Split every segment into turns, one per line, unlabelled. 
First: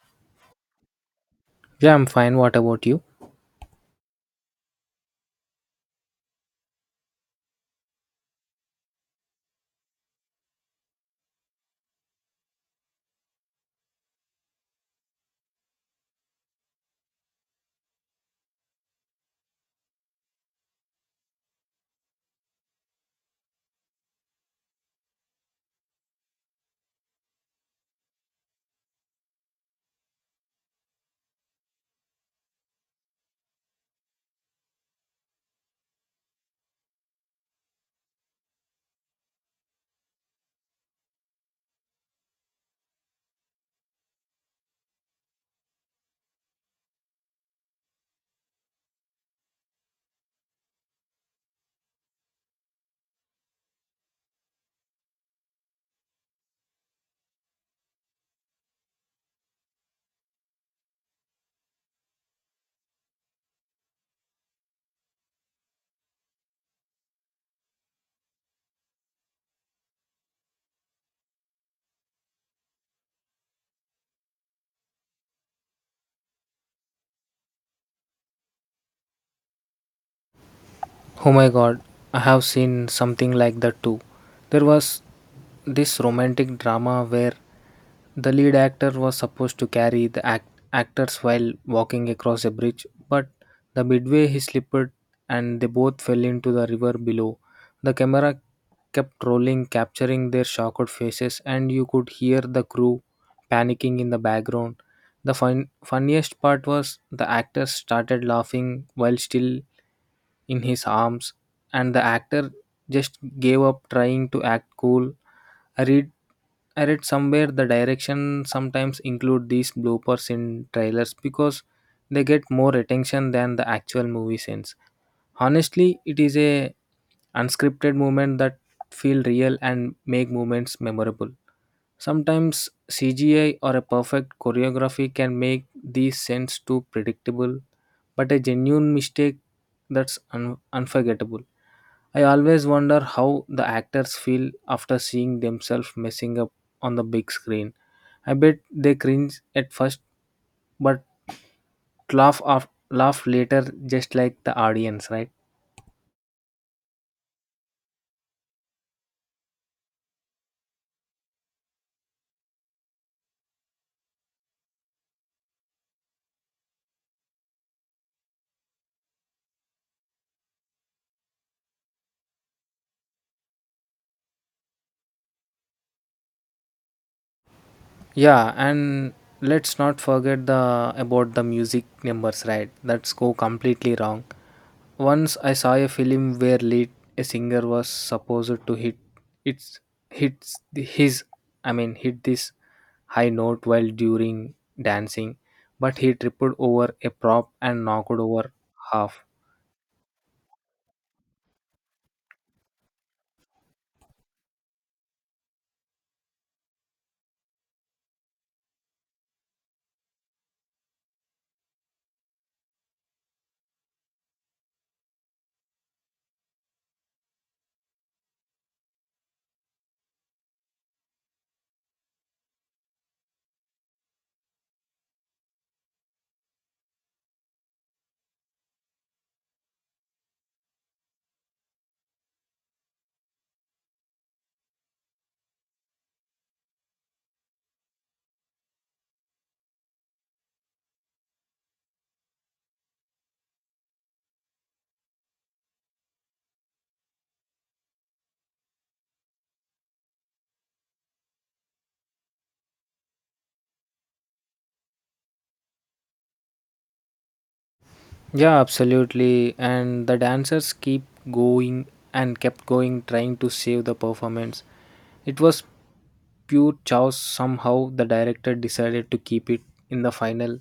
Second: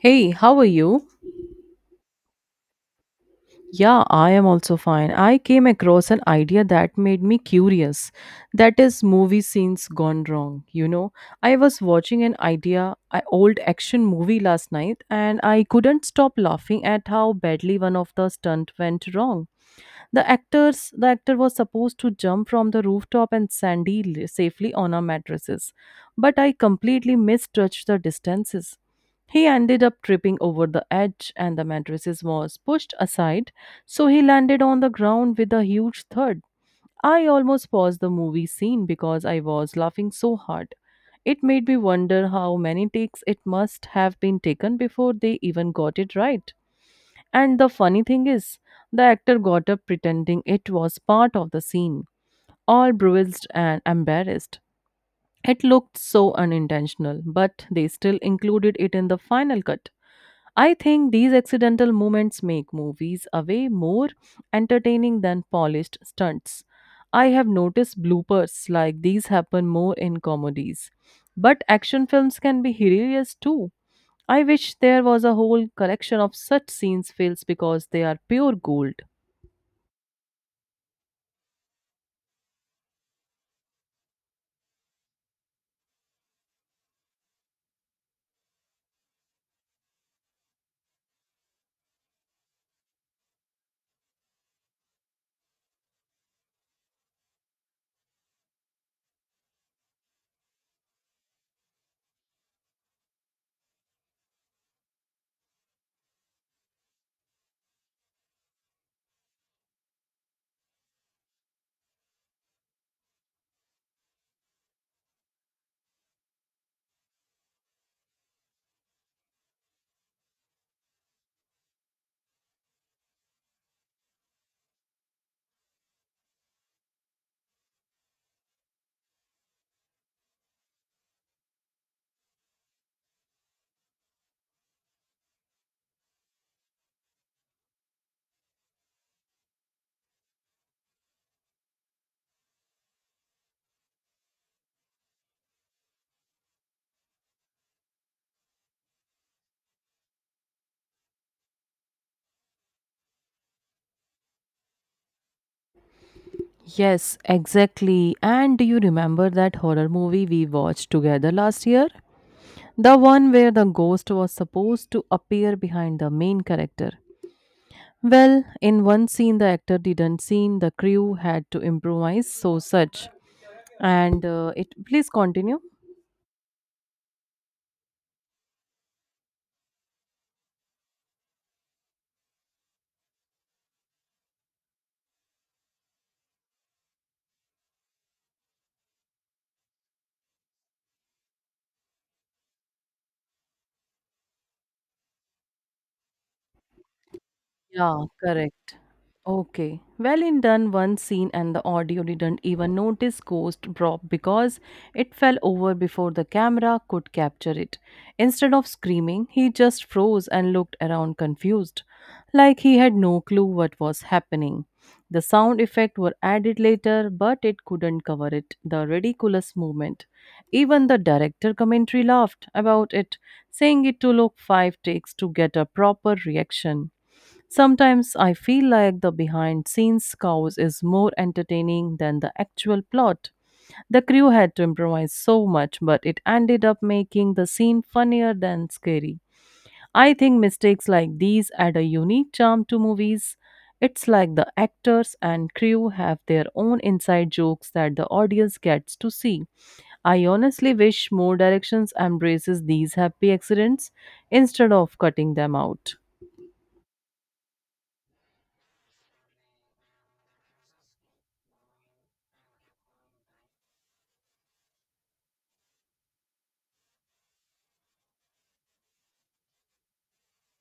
Hey, how are you?
Yeah, I'm fine. What about you?
Yeah, I am also fine. I came across an idea that made me curious. That is movie scenes gone wrong, you know. I was watching an old action movie last night and I couldn't stop laughing at how badly one of the stunt went wrong. The actor was supposed to jump from the rooftop and safely on our mattresses, but I completely misjudged the distances. He ended up tripping over the edge, and the mattresses was pushed aside, so he landed on the ground with a huge thud. I almost paused the movie scene because I was laughing so hard. It made me wonder how many takes it must have been taken before they even got it right. And the funny thing is, the actor got up pretending it was part of the scene, all bruised and embarrassed. It looked so unintentional, but they still included it in the final cut. I think these accidental moments make movies a way more entertaining than polished stunts. I have noticed bloopers like these happen more in comedies. But action films can be hilarious too. I wish there was a whole collection of such scenes fails because they are pure gold.
Oh my god, I have seen something like that too. There was this romantic drama where the lead actor was supposed to carry the actors while walking across a bridge, but the midway he slipped and they both fell into the river below. The camera kept rolling, capturing their shocked faces, and you could hear the crew panicking in the background. The funniest part was the actor started laughing while still in his arms, and the actor just gave up trying to act cool. I read I read somewhere the direction sometimes include these bloopers in trailers because they get more attention than the actual movie scenes. Honestly, it is a unscripted moment that feel real and make moments memorable. Sometimes CGI or a perfect choreography can make these scenes too predictable, but a genuine mistake unforgettable. I always wonder how the actors feel after seeing themselves messing up on the big screen. I bet they cringe at first, but laugh later, just like the audience, right?
Yes, exactly. And do you remember that horror movie we watched together last year? The one where the ghost was supposed to appear behind the main character. Well, in one scene, the actor didn't seen the crew had to improvise, so such. And it please continue.
Yeah, and let's not forget the about the music numbers, right? That's go completely wrong. Once I saw a film where lead a singer was supposed to hit its hits the- his I mean hit this high note while during dancing, but he tripped over a prop and
Yeah,
knocked over
correct.
half.
Okay. Well, in done one scene and the audio didn't even notice Ghost drop because it fell over before the camera could capture it. Instead of screaming, he just froze and looked around confused, like he had no clue what was happening. The sound effect were added later, but it couldn't cover it, the ridiculous moment. Even the director commentary laughed about it, saying it to look five takes to get a proper reaction. Sometimes I feel like the behind scenes chaos is more entertaining than the actual plot. The crew had to improvise so much, but it ended up making the scene funnier than scary. I think mistakes like these add a unique charm to movies. It's like the actors and crew have their own inside jokes that the audience gets to see. I honestly wish more directions embraces these happy accidents instead of cutting them out.
Yeah, absolutely. And the dancers keep going and kept going trying to save the performance. It was pure chaos, somehow the director decided to keep it in the final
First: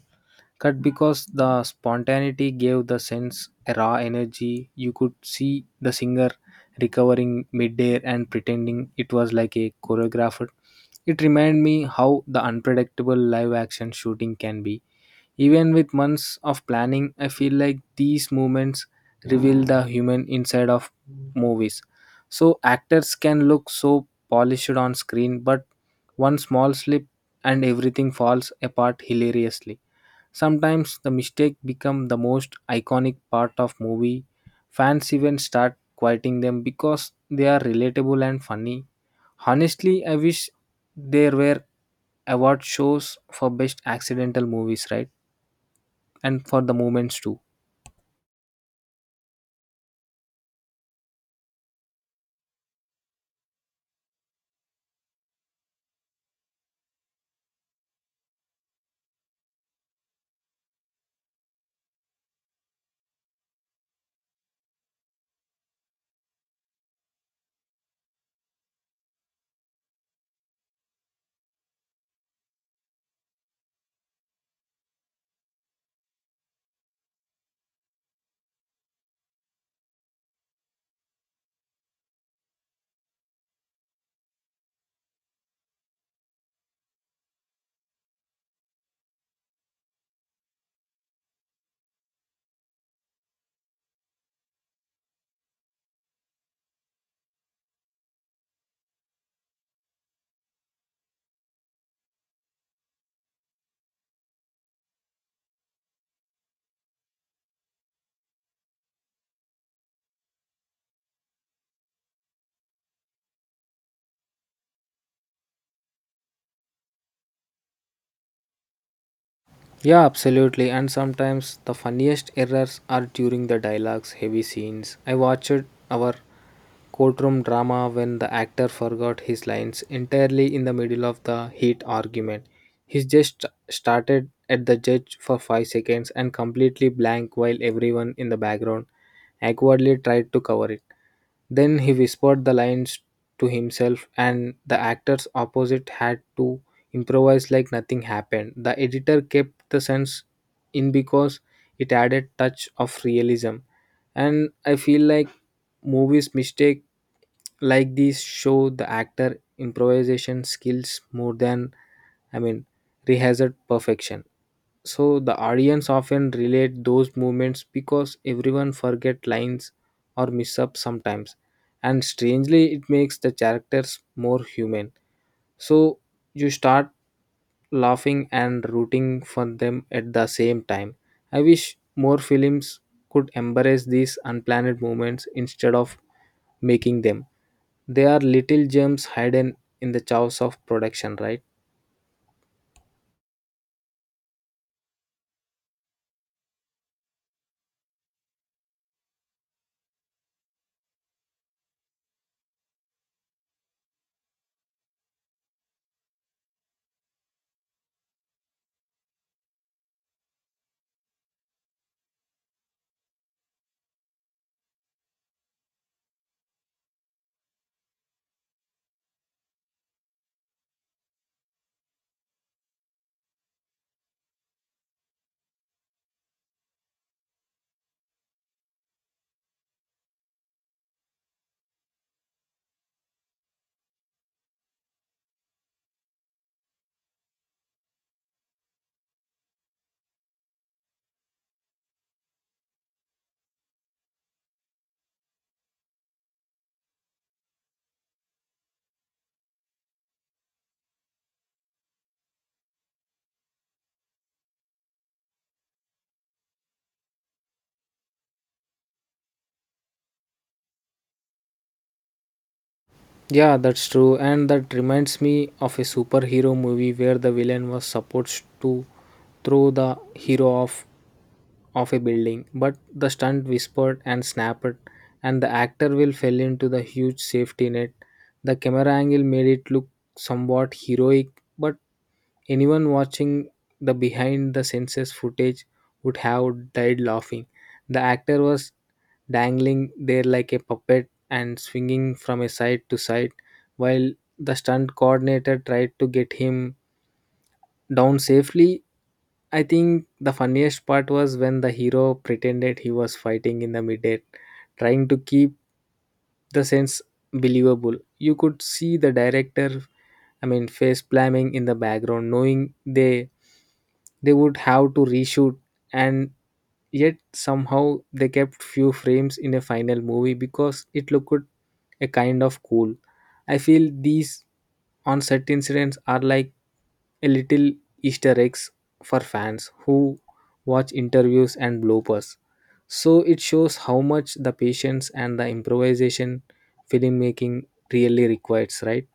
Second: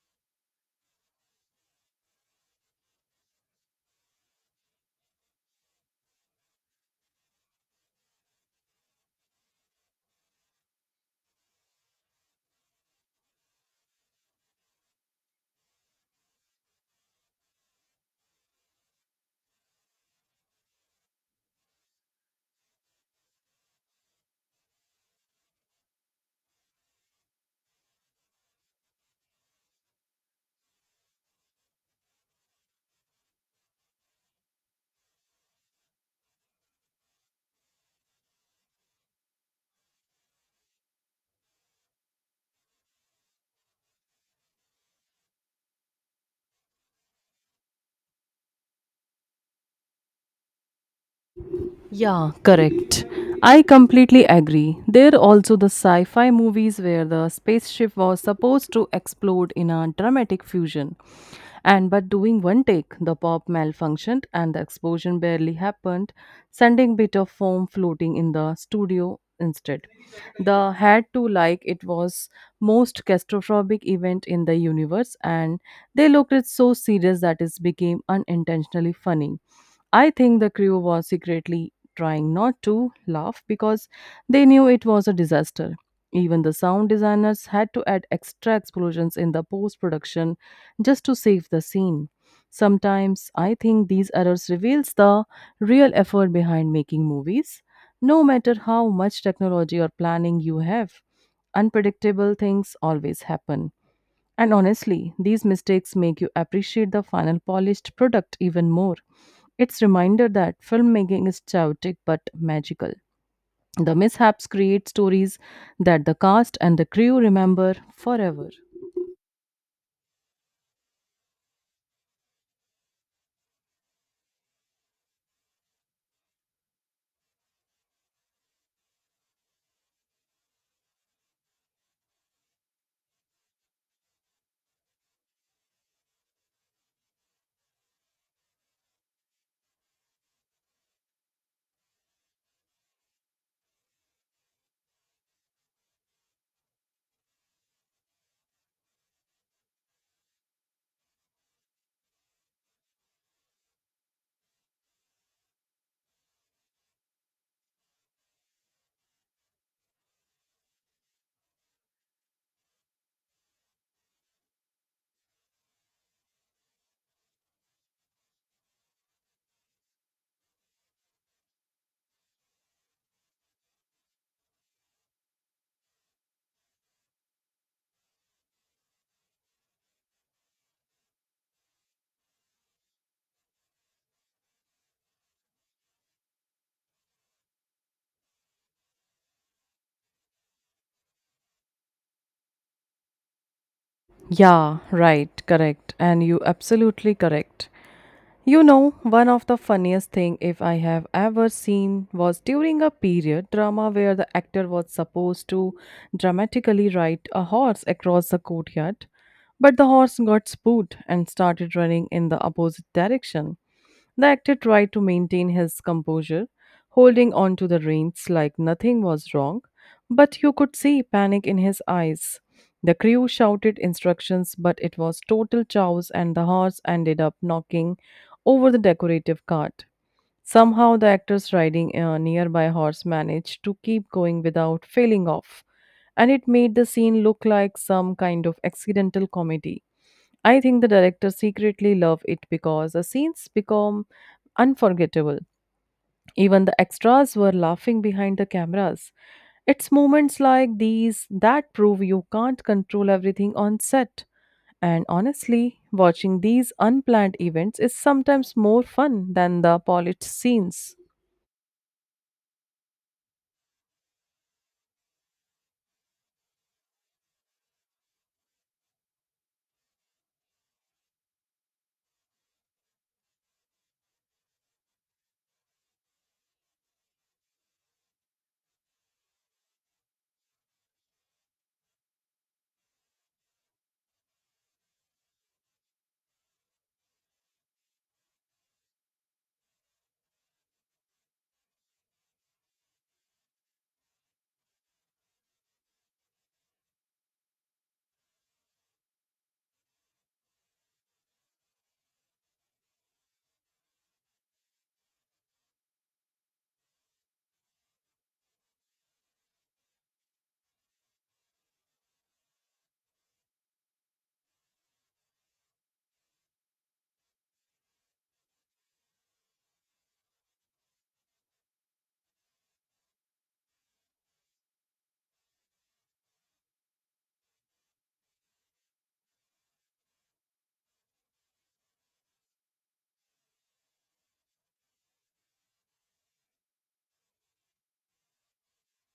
cut because the spontaneity gave the sense a raw energy. You could see the singer recovering midair and pretending it was like a choreographer. It reminded me how the unpredictable live action shooting can be. Even with months of planning, I feel like these moments reveal the human inside of movies. So actors can look so polished on screen, but one small slip and everything falls apart hilariously. Sometimes the mistake become the most iconic part of movie. Fans even start quoting them because they are relatable and funny. Honestly, I wish there were award shows for best accidental movies, right? And for the moments too.
Yeah, correct. I completely agree. There are also the sci fi movies where the spaceship was supposed to explode in a dramatic fusion. And but doing one take, the pop malfunctioned and the explosion barely happened, sending bit of foam floating in the studio instead. The had to like it was most catastrophic event in the universe and they looked it so serious that it became unintentionally funny. I think the crew was secretly trying not to laugh because they knew it was a disaster. Even the sound designers had to add extra explosions in the post production just to save the scene. Sometimes I think these errors reveals the real effort behind making movies. No matter how much technology or planning you have, unpredictable things always happen. And honestly, these mistakes make you appreciate the final polished product even more. It's reminder that filmmaking is chaotic but magical. The mishaps create stories that the cast and the crew remember forever.
Yeah, absolutely. And sometimes the funniest errors are during the dialogues, heavy scenes. I watched our courtroom drama when the actor forgot his lines entirely in the middle of the heat argument. He just started at the judge for 5 seconds and completely blank while everyone in the background awkwardly tried to cover it. Then he whispered the lines to himself, and the actors opposite had to improvised like nothing happened. The editor kept the sense in because it added touch of realism. And I feel like movies mistake like these show the actor improvisation skills more than I mean rehearsed perfection. So the audience often relate those moments because everyone forget lines or miss up sometimes. And strangely it makes the characters more human, so you start laughing and rooting for them at the same time. I wish more films could embrace these unplanned moments instead of making them. They are little gems hidden in the chaos of production, right?
Yeah, right, correct. And you absolutely correct. You know, one of the funniest thing if I have ever seen was during a period drama where the actor was supposed to dramatically ride a horse across the courtyard, but the horse got spooked and started running in the opposite direction. The actor tried to maintain his composure, holding on to the reins like nothing was wrong, but you could see panic in his eyes. The crew shouted instructions, but it was total chaos, and the horse ended up knocking over the decorative cart. Somehow, the actors riding a nearby horse managed to keep going without failing off, and it made the scene look like some kind of accidental comedy. I think the director secretly loved it because the scenes become unforgettable. Even the extras were laughing behind the cameras. It's moments like these that prove you can't control everything on set. And honestly, watching these unplanned events is sometimes more fun than the polished scenes.
Yeah, that's true. And that reminds me of a superhero movie where the villain was supposed to throw the hero off of a building, but the stunt whispered and snapped, and the actor will fell into the huge safety net. The camera angle made it look somewhat heroic, but anyone watching the behind the senses footage would have died laughing. The actor was dangling there like a puppet and swinging from a side to side, while the stunt coordinator tried to get him down safely. I think the funniest part was when the hero pretended he was fighting in the midair, trying to keep the sense believable. You could see the director, face planning in the background, knowing they would have to reshoot, and yet somehow they kept few frames in a final movie because it looked a kind of cool. I feel these on set incidents are like a little Easter eggs for fans who watch interviews and bloopers. So it shows how much the patience and the improvisation filmmaking really requires, right?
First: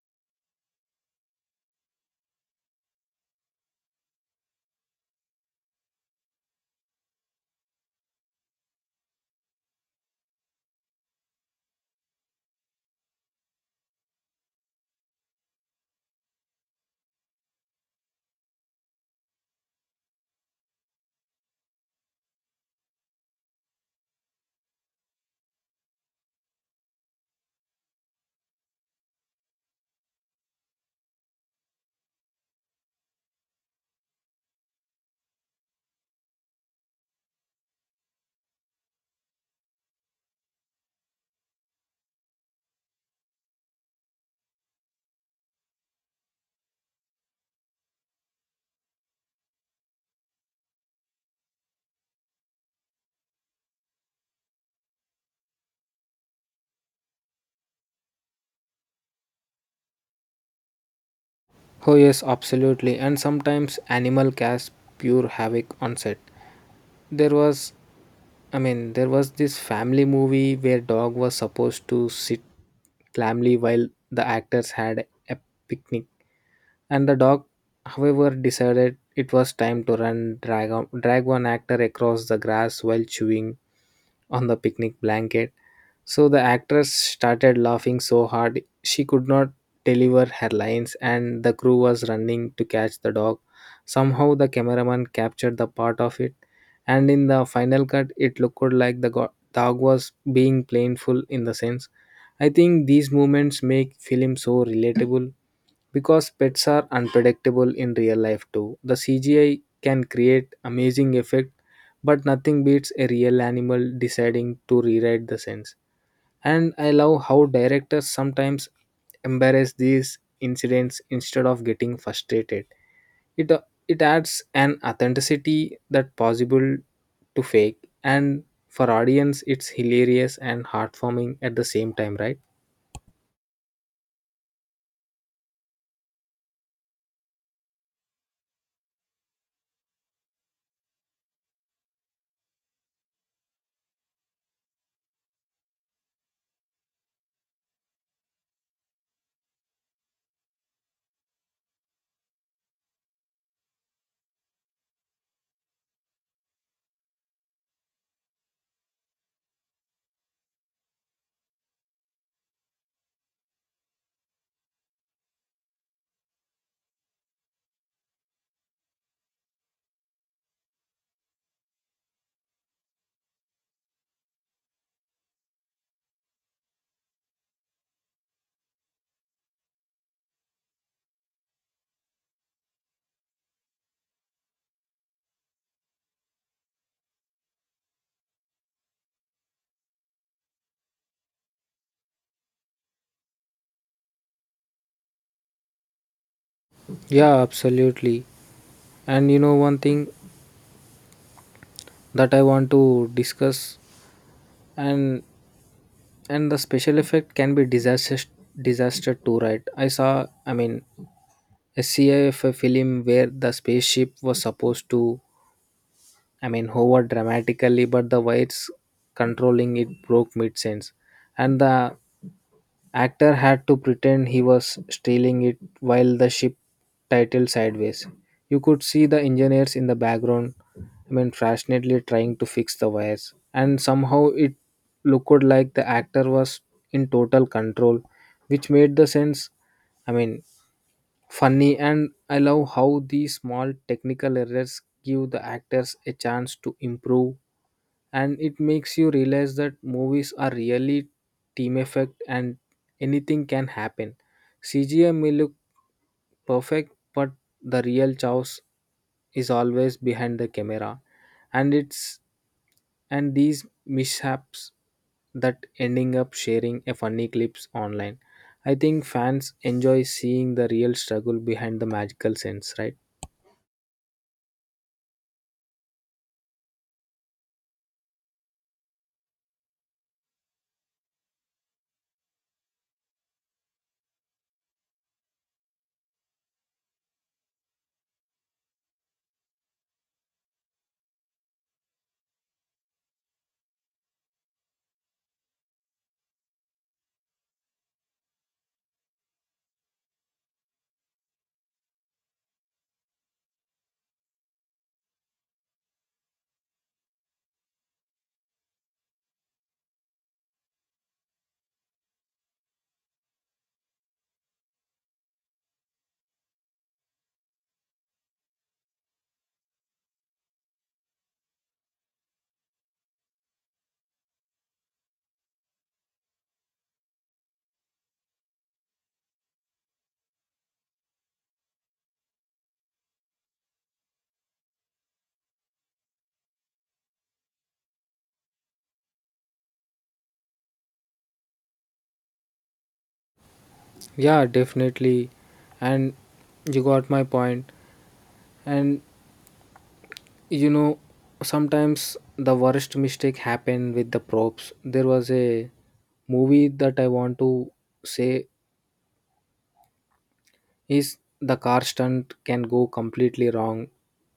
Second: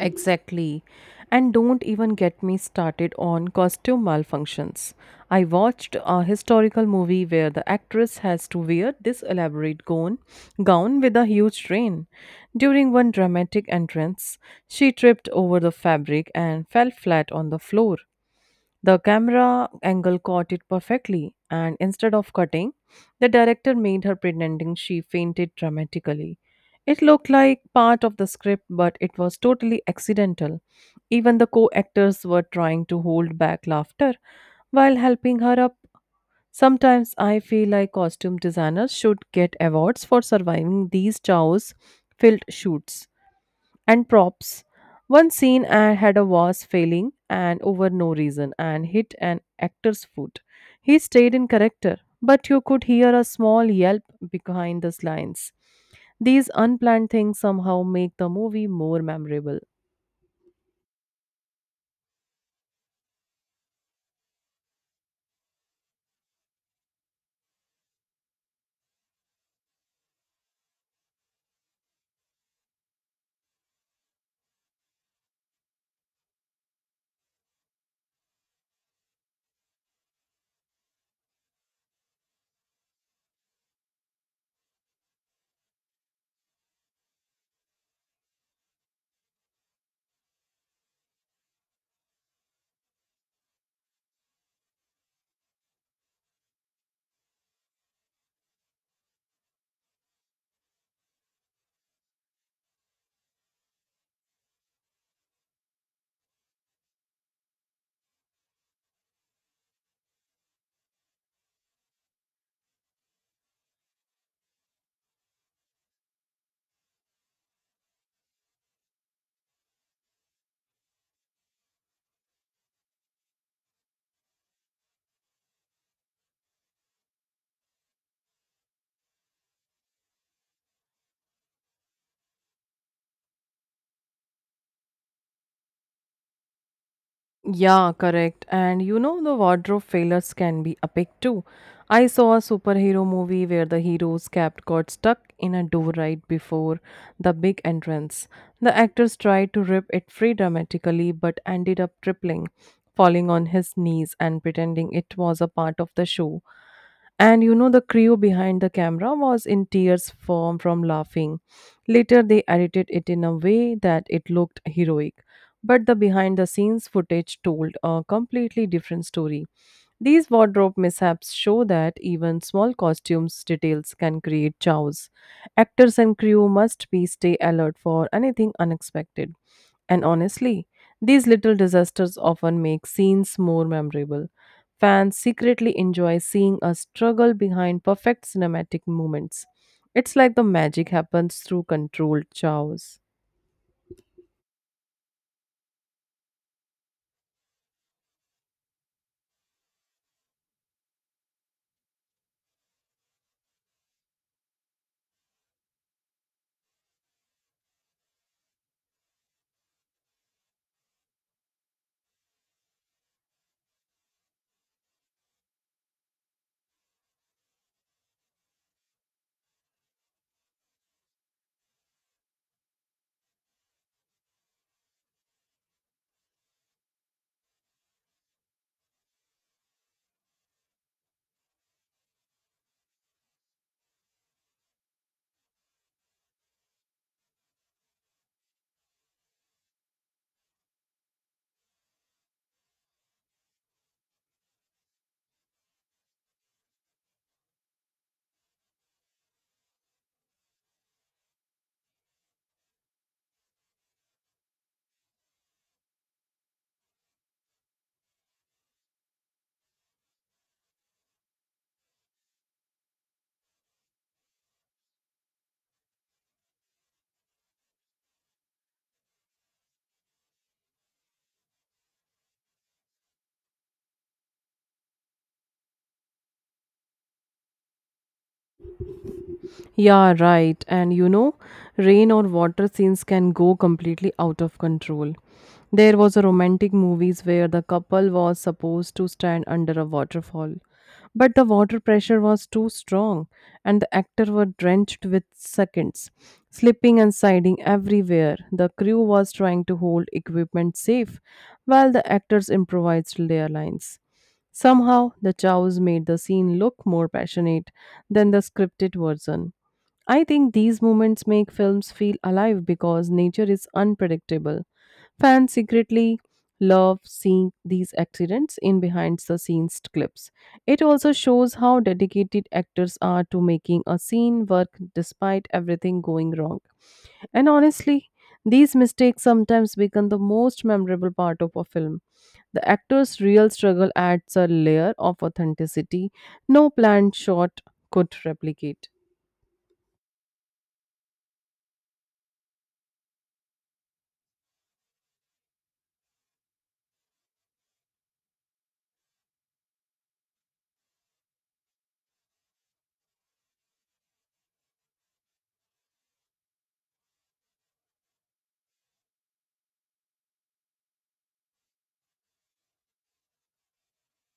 Exactly. And don't even get me started on costume malfunctions. I watched a historical movie where the actress has to wear this elaborate gown with a huge train. During one dramatic entrance, she tripped over the fabric and fell flat on the floor. The camera angle caught it perfectly, and instead of cutting, the director made her pretending she fainted dramatically. It looked like part of the script, but it was totally accidental. Even the co actors were trying to hold back laughter while helping her up. Sometimes I feel like costume designers should get awards for surviving these chaos filled shoots and props. One scene I had a was failing and over no reason and hit an actor's foot. He stayed in character, but you could hear a small yelp behind the lines. These unplanned things somehow make the movie more memorable.
Oh, yes, absolutely. And sometimes animal casts pure havoc on set. There was there was this family movie where dog was supposed to sit calmly while the actors had a picnic, and the dog however decided it was time to drag one actor across the grass while chewing on the picnic blanket. So the actress started laughing so hard she could not deliver her lines, and the crew was running to catch the dog. Somehow, the cameraman captured the part of it, and in the final cut, it looked like the dog was being playful in the sense. I think these moments make film so relatable because pets are unpredictable in real life too. The CGI can create amazing effect, but nothing beats a real animal deciding to rewrite the sense. And I love how directors sometimes embarrass these incidents instead of getting frustrated. It it adds an authenticity that possible to fake, and for audience it's hilarious and heartwarming at the same time, right?
Yeah, correct. And you know, the wardrobe failures can be epic too. I saw a superhero movie where the hero's cap got stuck in a door right before the big entrance. The actors tried to rip it free dramatically but ended up tripping, falling on his knees, and pretending it was a part of the show. And you know, the crew behind the camera was in tears from laughing. Later, they edited it in a way that it looked heroic. But the behind the scenes footage told a completely different story. These wardrobe mishaps show that even small costumes details can create chaos. Actors and crew must be stay alert for anything unexpected. And honestly, these little disasters often make scenes more memorable. Fans secretly enjoy seeing a struggle behind perfect cinematic moments. It's like the magic happens through controlled chows.
Yeah, absolutely. And you know, one thing that I want to discuss, and and the special effect can be disaster too, right? I saw I mean A CIF film where the spaceship was supposed to, hovered dramatically, but the weights controlling it broke mid sentence, and the actor had to pretend he was stealing it while the ship titled sideways. You could see the engineers in the background, passionately trying to fix the wires, and somehow it looked like the actor was in total control, which made the sense, I mean, funny. And I love how these small technical errors give the actors a chance to improve, and it makes you realize that movies are really team effect and anything can happen. CGI may look perfect, but the real chaos is always behind the camera, and it's and these mishaps that ending up sharing a funny clips online. I think fans enjoy seeing the real struggle behind the magical sense, right?
Yeah, right. And you know, rain or water scenes can go completely out of control. There was a romantic movies where the couple was supposed to stand under a waterfall, but the water pressure was too strong and the actor were drenched with seconds, slipping and sliding everywhere. The crew was trying to hold equipment safe while the actors improvised their lines. Somehow, the chows made the scene look more passionate than the scripted version. I think these moments make films feel alive because nature is unpredictable. Fans secretly love seeing these accidents in behind the scenes clips. It also shows how dedicated actors are to making a scene work despite everything going wrong. And honestly, these mistakes sometimes become the most memorable part of a film. The actor's real struggle adds a layer of authenticity. No planned shot could replicate.
Yeah, definitely. And you got my point. And you know, sometimes the worst mistake happened with the props. There was a movie that I want to say is the car stunt can go completely wrong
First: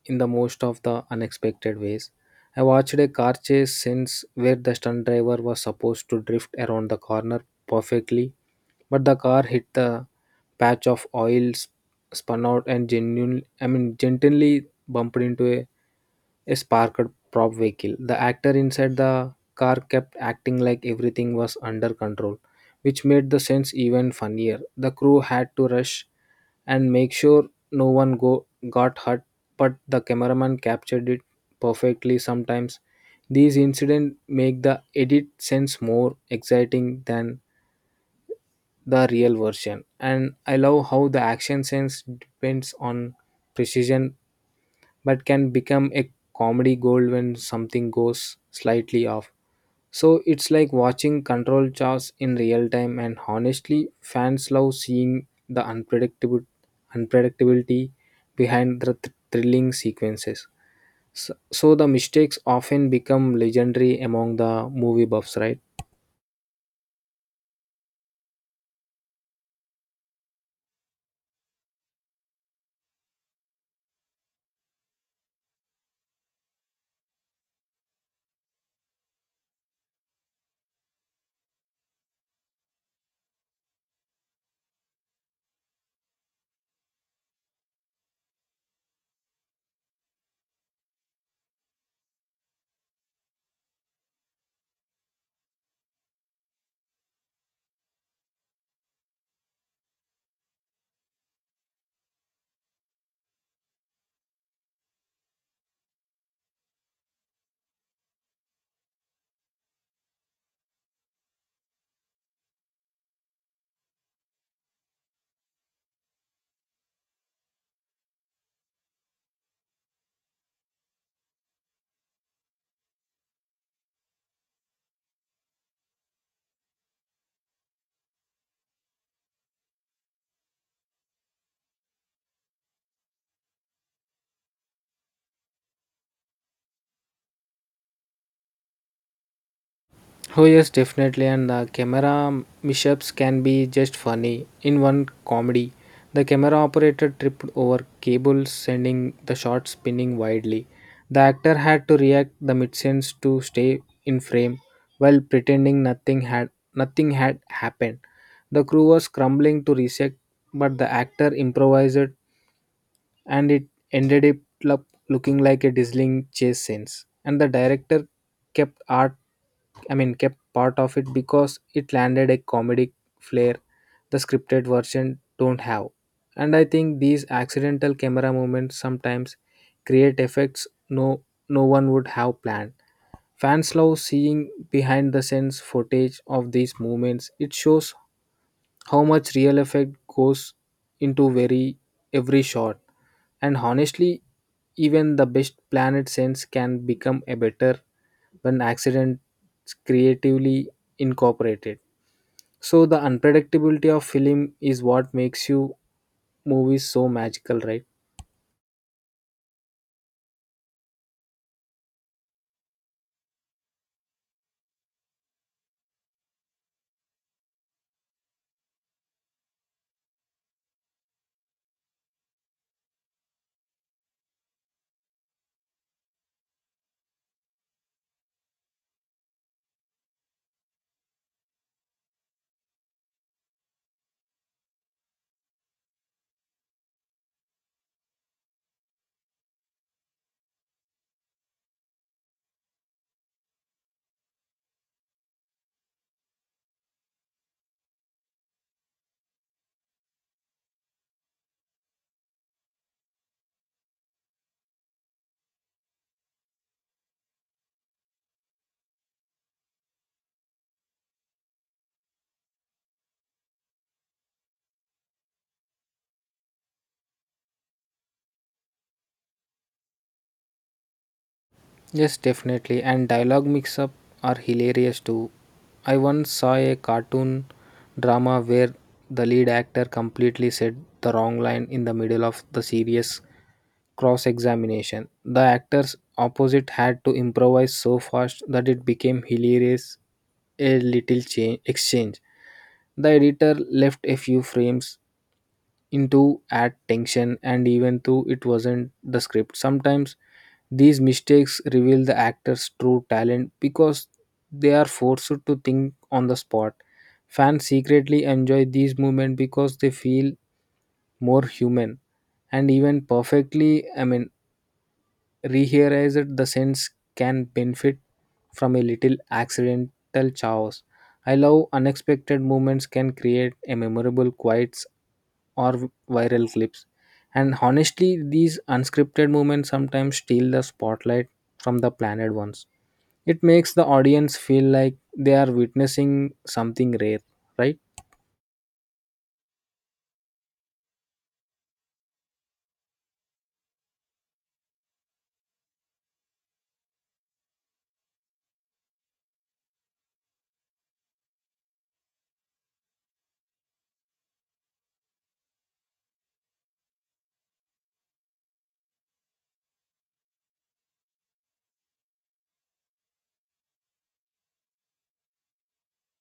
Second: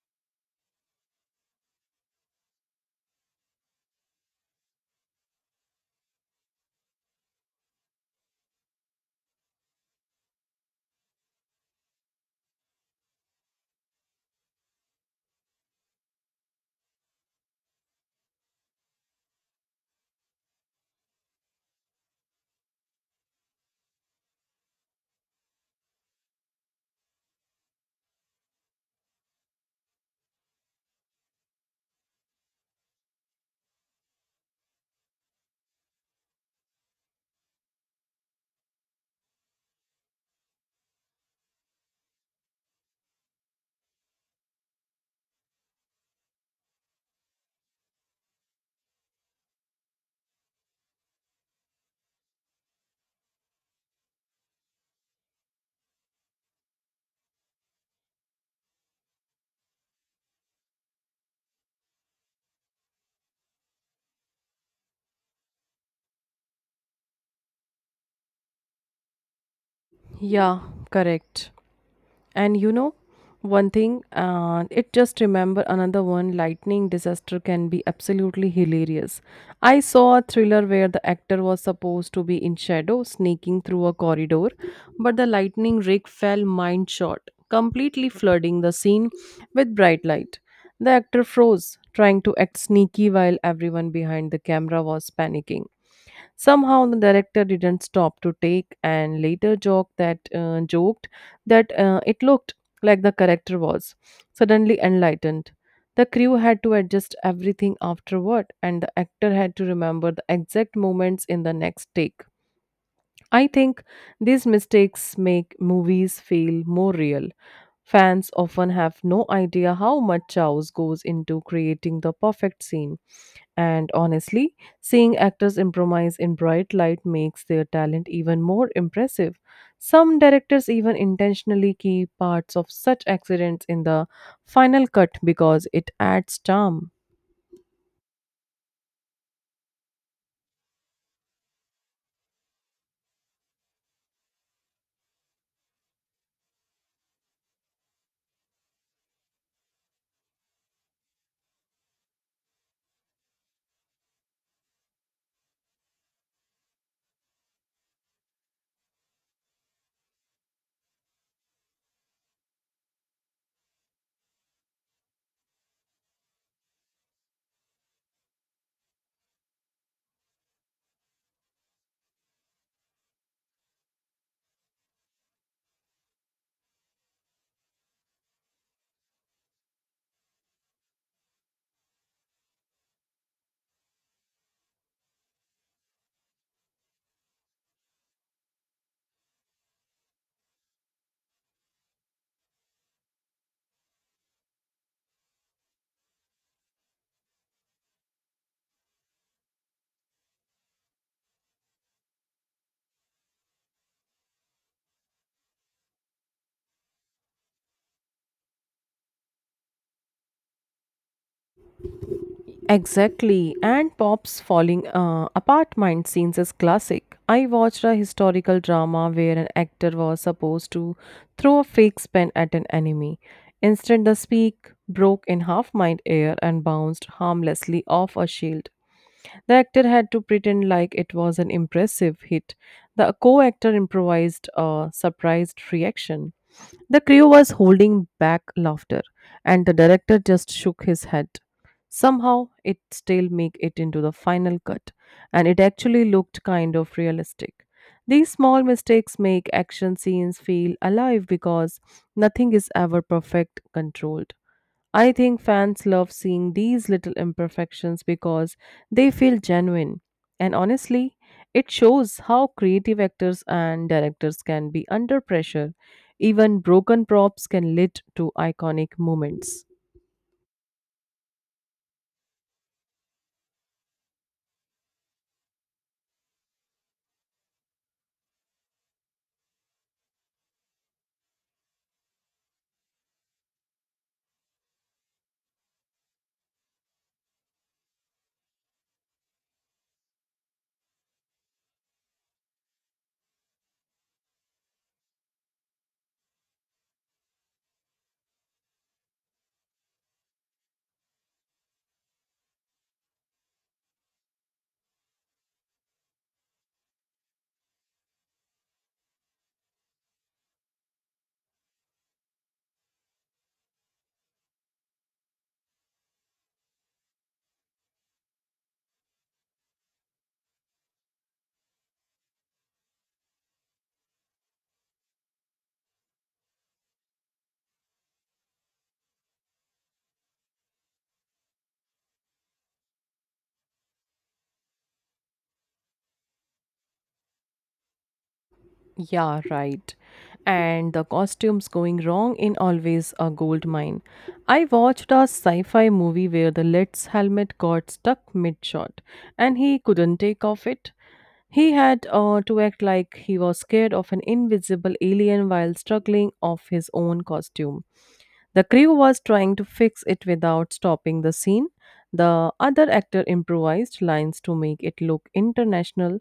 in the most of the unexpected ways. I watched a car chase since where the stunt driver was supposed to drift around the corner perfectly, but the car hit the patch of oil, spun out, and gently bumped into a sparked prop vehicle. The actor inside the car kept acting like everything was under control, which made the sense even funnier. The crew had to rush and make sure no one go got hurt, but the cameraman captured it perfectly. Sometimes these incidents make the edit sense more exciting than the real version, and I love how the action sense depends on precision but can become a comedy gold when something goes slightly off. So it's like watching control charts in real time, and honestly, fans love seeing the unpredictable unpredictability behind the thrilling sequences. So the mistakes often become legendary among the movie buffs, right?
Yeah, correct. And you know, one thing, it just remember another one lightning disaster can be absolutely hilarious. I saw a thriller where the actor was supposed to be in shadow sneaking through a corridor, but the lightning rig fell mind short, completely flooding the scene with bright light. The actor froze, trying to act sneaky while everyone behind the camera was panicking. Somehow the director didn't stop to take and later joked that it looked like the character was suddenly enlightened. The crew had to adjust everything afterward, and the actor had to remember the exact moments in the next take. I think these mistakes make movies feel more real. Fans often have no idea how much chaos goes into creating the perfect scene. And honestly, seeing actors improvise in bright light makes their talent even more impressive. Some directors even intentionally keep parts of such accidents in the final cut because it adds charm.
Oh, yes, definitely. And the camera mishaps can be just funny. In one comedy, the camera operator tripped over cables, sending the shot spinning widely. The actor had to react the mid-sense to stay in frame while pretending nothing had happened. The crew was scrambling to reset, but the actor improvised and it ended up looking like a dazzling chase scenes. And the director kept art, I mean, kept part of it because it landed a comedic flair the scripted version don't have. And I think these accidental camera movements sometimes create effects no one would have planned. Fans love seeing behind the scenes footage of these moments. It shows how much real effect goes into very every shot. And honestly, even the best planet sense can become a better when accidents creatively incorporated. So the unpredictability of film is what makes you movies so magical, right?
Exactly, and Pop's falling apartment scenes is classic. I watched a historical drama where an actor was supposed to throw a fake pen at an enemy. Instead, the speak broke in half mind air and bounced harmlessly off a shield. The actor had to pretend like it was an impressive hit. The co actor improvised a surprised reaction. The crew was holding back laughter, and the director just shook his head. Somehow, it still made it into the final cut, and it actually looked kind of realistic. These small mistakes make action scenes feel alive because nothing is ever perfect controlled. I think fans love seeing these little imperfections because they feel genuine. And honestly, it shows how creative actors and directors can be under pressure. Even broken props can lead to iconic moments.
Yes, definitely. And dialogue mix up are hilarious too. I once saw a cartoon drama where the lead actor completely said the wrong line in the middle of the serious cross examination. The actors opposite had to improvise so fast that it became hilarious a little change exchange. The editor left a few frames into add tension and even though it wasn't the script. Sometimes these mistakes reveal the actor's true talent because they are forced to think on the spot. Fans secretly enjoy these moments because they feel more human, and even perfectly, rehearized the sense can benefit from a little accidental chaos. I love unexpected moments can create a memorable quiets or viral clips. And honestly, these unscripted moments sometimes steal the spotlight from the planned ones. It makes the audience feel like they are witnessing something rare, right?
Yeah, right. And the costumes going wrong in always a gold mine. I watched a sci fi movie where the lead's helmet got stuck mid shot and he couldn't take off it. He had to act like he was scared of an invisible alien while struggling off his own costume. The crew was trying to fix it without stopping the scene. The other actor improvised lines to make it look international.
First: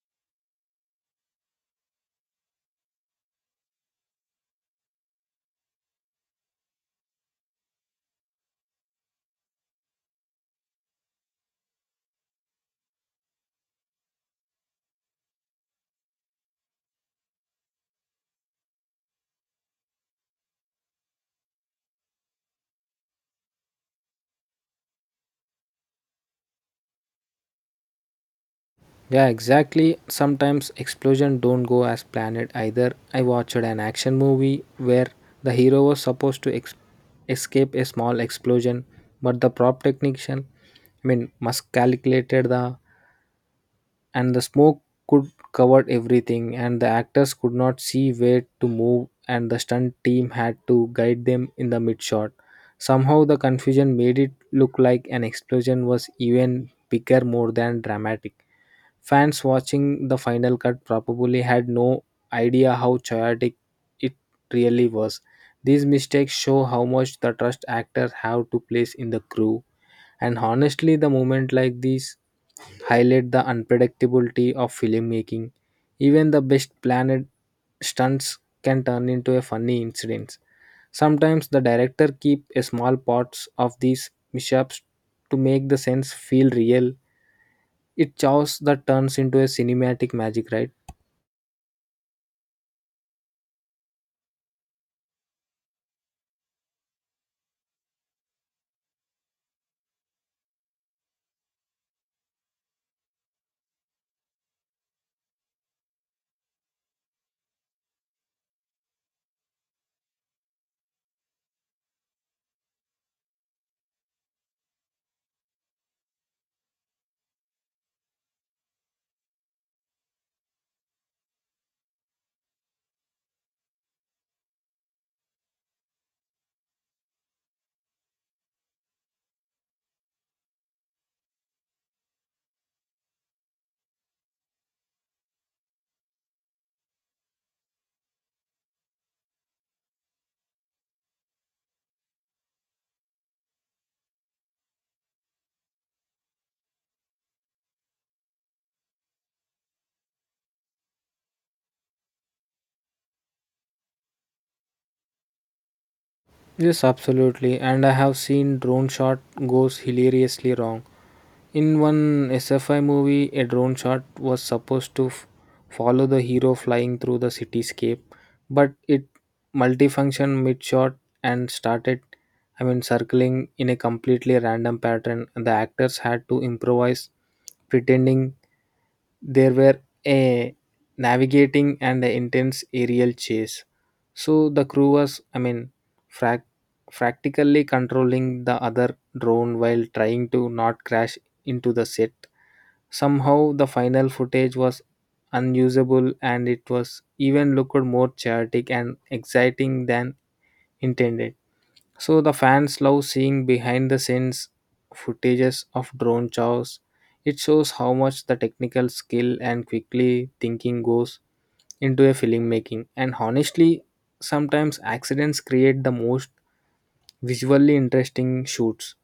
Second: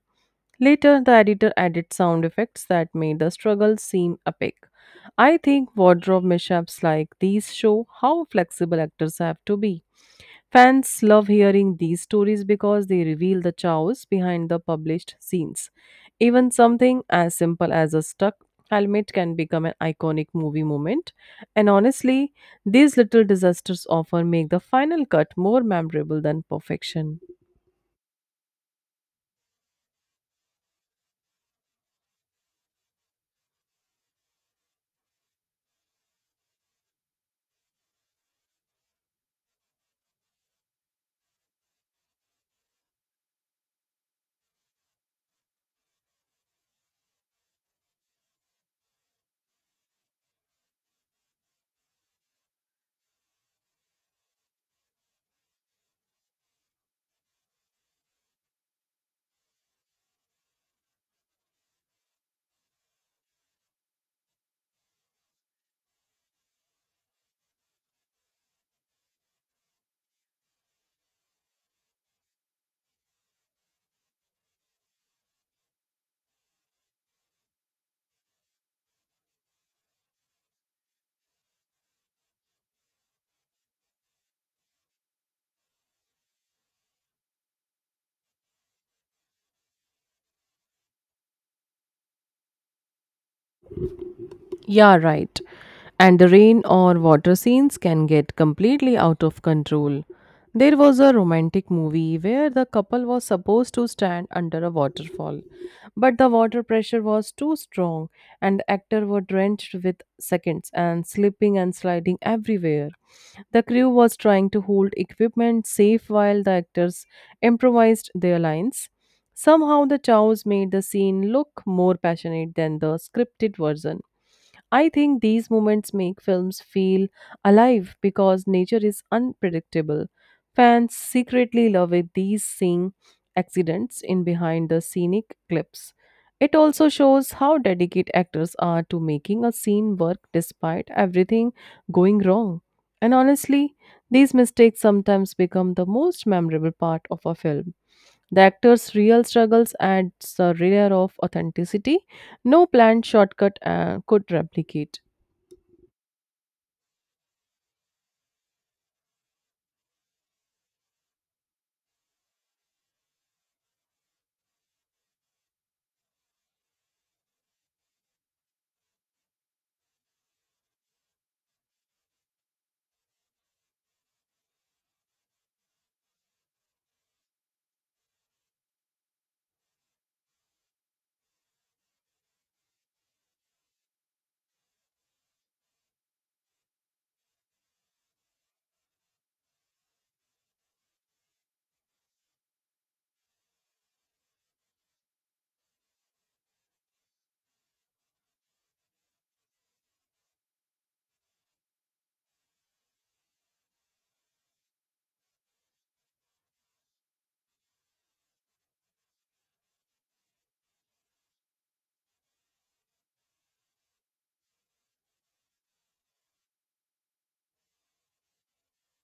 Later, the editor added sound effects that made the struggle seem epic. I think wardrobe mishaps like these show how flexible actors have to be. Fans love hearing these stories because they reveal the chaos behind the published scenes. Even something as simple as a stuck helmet can become an iconic movie moment. And honestly, these little disasters often make the final cut more memorable than perfection.
Yeah, exactly. Sometimes explosion don't go as planned either. I watched an action movie where the hero was supposed to escape a small explosion, but the prop technician, miscalculated the and the smoke could cover everything, and the actors could not see where to move, and the stunt team had to guide them in the mid shot. Somehow, the confusion made it look like an explosion was even bigger, more than dramatic. Fans watching the final cut probably had no idea how chaotic it really was. These mistakes show how much the trust actors have to place in the crew. And honestly, the moment like these highlight the unpredictability of filmmaking. Even the best planned stunts can turn into a funny incident. Sometimes the director keep a small parts of these mishaps to make the sense feel real it chaos that turns into a cinematic magic, right?
Yeah, right. And the rain or water scenes can get completely out of control. There was a romantic movie where the couple was supposed to stand under a waterfall, but the water pressure was too strong and the actors were drenched with seconds and slipping and sliding everywhere. The crew was trying to hold equipment safe while the actors improvised their lines. Somehow, the chows made the scene look more passionate than the scripted version. I think these moments make films feel alive because nature is unpredictable. Fans secretly love it, these seeing accidents in behind the scenic clips. It also shows how dedicated actors are to making a scene work despite everything going wrong. And honestly, these mistakes sometimes become the most memorable part of a film. The actor's real struggles adds a layer of authenticity no planned shortcut could replicate.
Yes, absolutely. And I have seen drone shot goes hilariously wrong. In one SFI movie, a drone shot was supposed to follow the hero flying through the cityscape, but it multifunctioned mid shot and started, circling in a completely random pattern. The actors had to improvise, pretending there were a navigating and a intense aerial chase. So the crew was frac- practically controlling the other drone while trying to not crash into the set. Somehow the final footage was unusable and it was even looked more chaotic and exciting than intended. So the fans love seeing behind the scenes footages of drone chows. It shows how much the technical skill and quickly thinking goes into a filmmaking. And honestly, sometimes accidents create the most visually interesting shoots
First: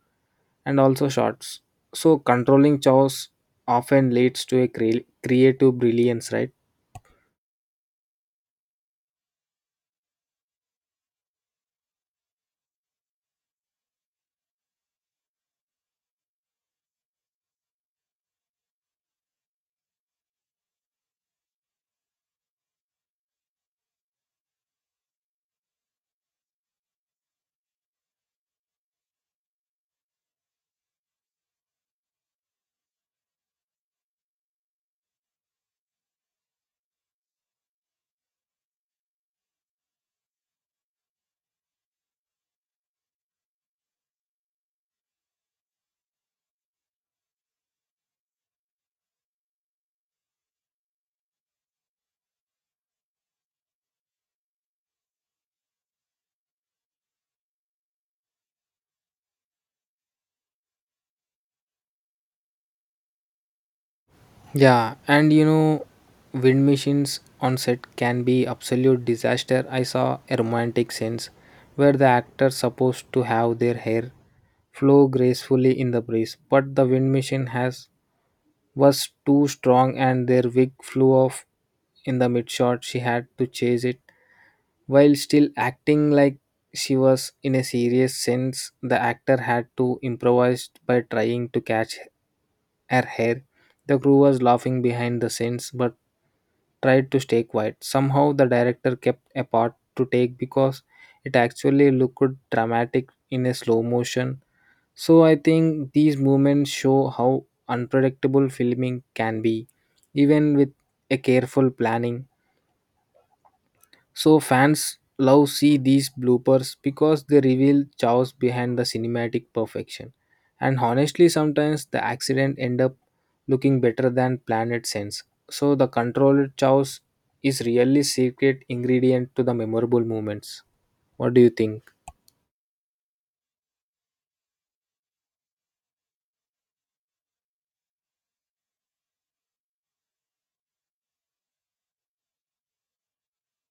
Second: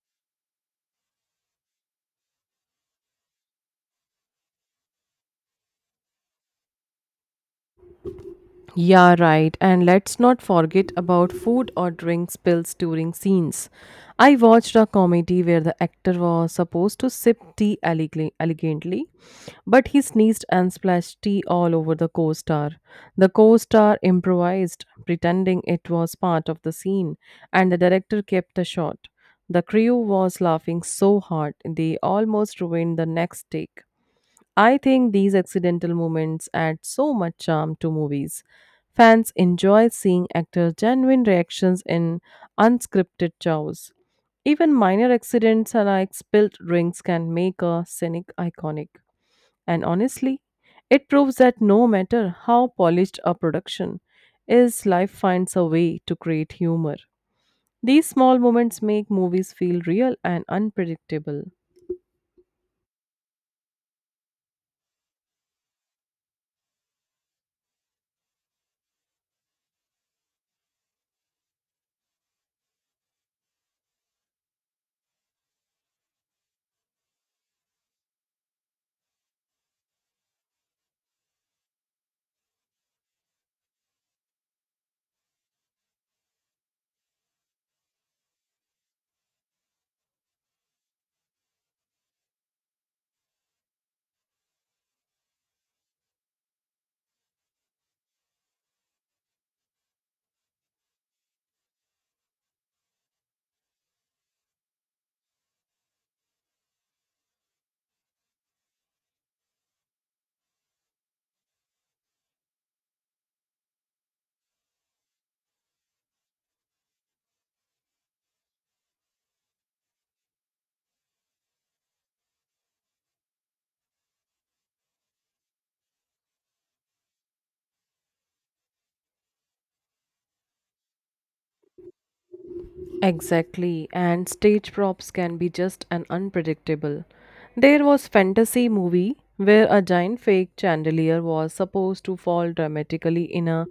and also shots. So controlling chows often leads to a creative brilliance, right?
Yeah, right. And let's not forget about food or drink spills during scenes. I watched a comedy where the actor was supposed to sip tea elegantly, but he sneezed and splashed tea all over the co star. The co star improvised, pretending it was part of the scene, and the director kept the shot. The crew was laughing so hard they almost ruined the next take. I think these accidental moments add so much charm to movies. Fans enjoy seeing actors' genuine reactions in unscripted chows. Even minor accidents like spilled drinks can make a scenic iconic. And honestly, it proves that no matter how polished a production is, life finds a way to create humor. These small moments make movies feel real and unpredictable.
Yeah, and you know, wind machines on set can be absolute disaster. I saw a romantic scenes where the actors supposed to have their hair flow gracefully in the breeze, but the wind machine has was too strong and their wig flew off in the mid shot. She had to chase it while still acting like she was in a serious sense. The actor had to improvise by trying to catch her hair. The crew was laughing behind the scenes but tried to stay quiet. Somehow, the director kept a part to take because it actually looked dramatic in a slow motion. So I think these moments show how unpredictable filming can be, even with a careful planning. So fans love see these bloopers because they reveal chaos behind the cinematic perfection. And honestly, sometimes the accident end up looking better than planned it sense. So the controlled chaos is really secret ingredient to the memorable moments. What do you think?
Exactly, and stage props can be just an unpredictable. There was fantasy movie where a giant fake chandelier was supposed to fall dramatically in a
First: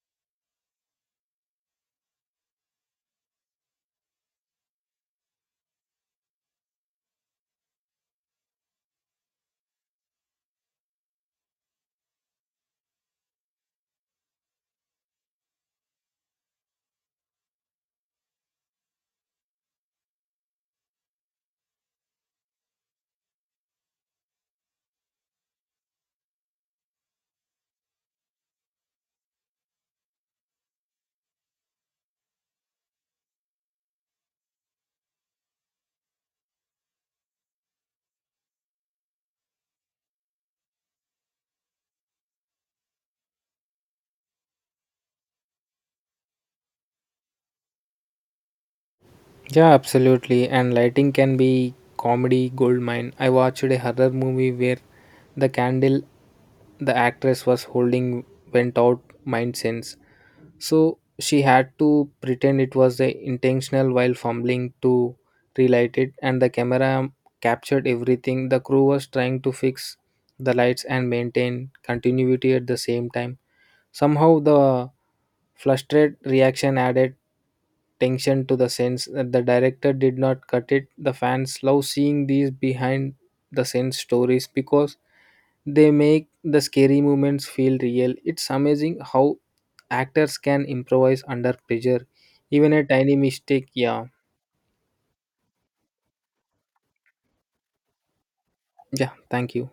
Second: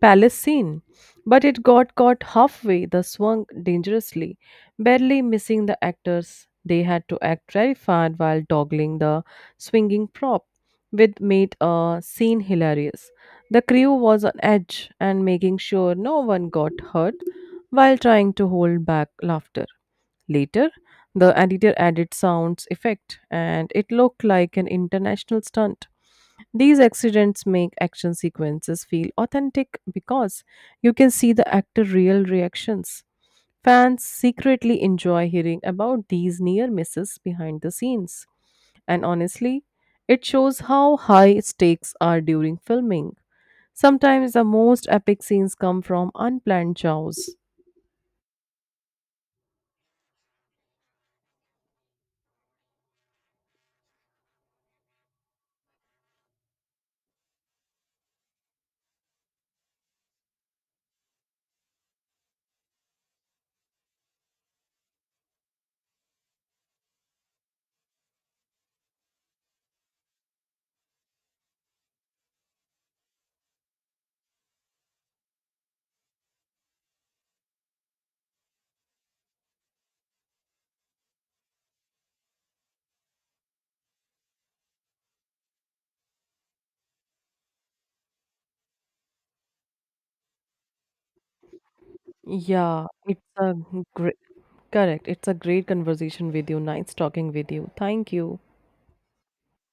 palace scene, but it got caught halfway, the swung dangerously, barely missing the actors. They had to act terrified while toggling the swinging prop, which made a scene hilarious. The crew was on edge and making sure no one got hurt while trying to hold back laughter. Later, the editor added sounds effect and it looked like an international stunt. These accidents make action sequences feel authentic because you can see the actor real reactions. Fans secretly enjoy hearing about these near misses behind the scenes. And honestly, it shows how high stakes are during filming. Sometimes the most epic scenes come from unplanned chows.
Yeah, absolutely. And lighting can be comedy goldmine. I watched a horror movie where the candle the actress was holding went out mind sense. So she had to pretend it was a intentional while fumbling to relight it and the camera captured everything. The crew was trying to fix the lights and maintain continuity at the same time. Somehow the Flustered reaction added tension to the scenes that the director did not cut it. The fans love seeing these behind the scenes stories because they make the scary moments feel real. It's amazing how actors can improvise under pressure, even a
Yeah,
tiny
it's a
mistake. Yeah,
great, correct. It's a great conversation with you. Nice talking with you. Thank you.
yeah, thank you.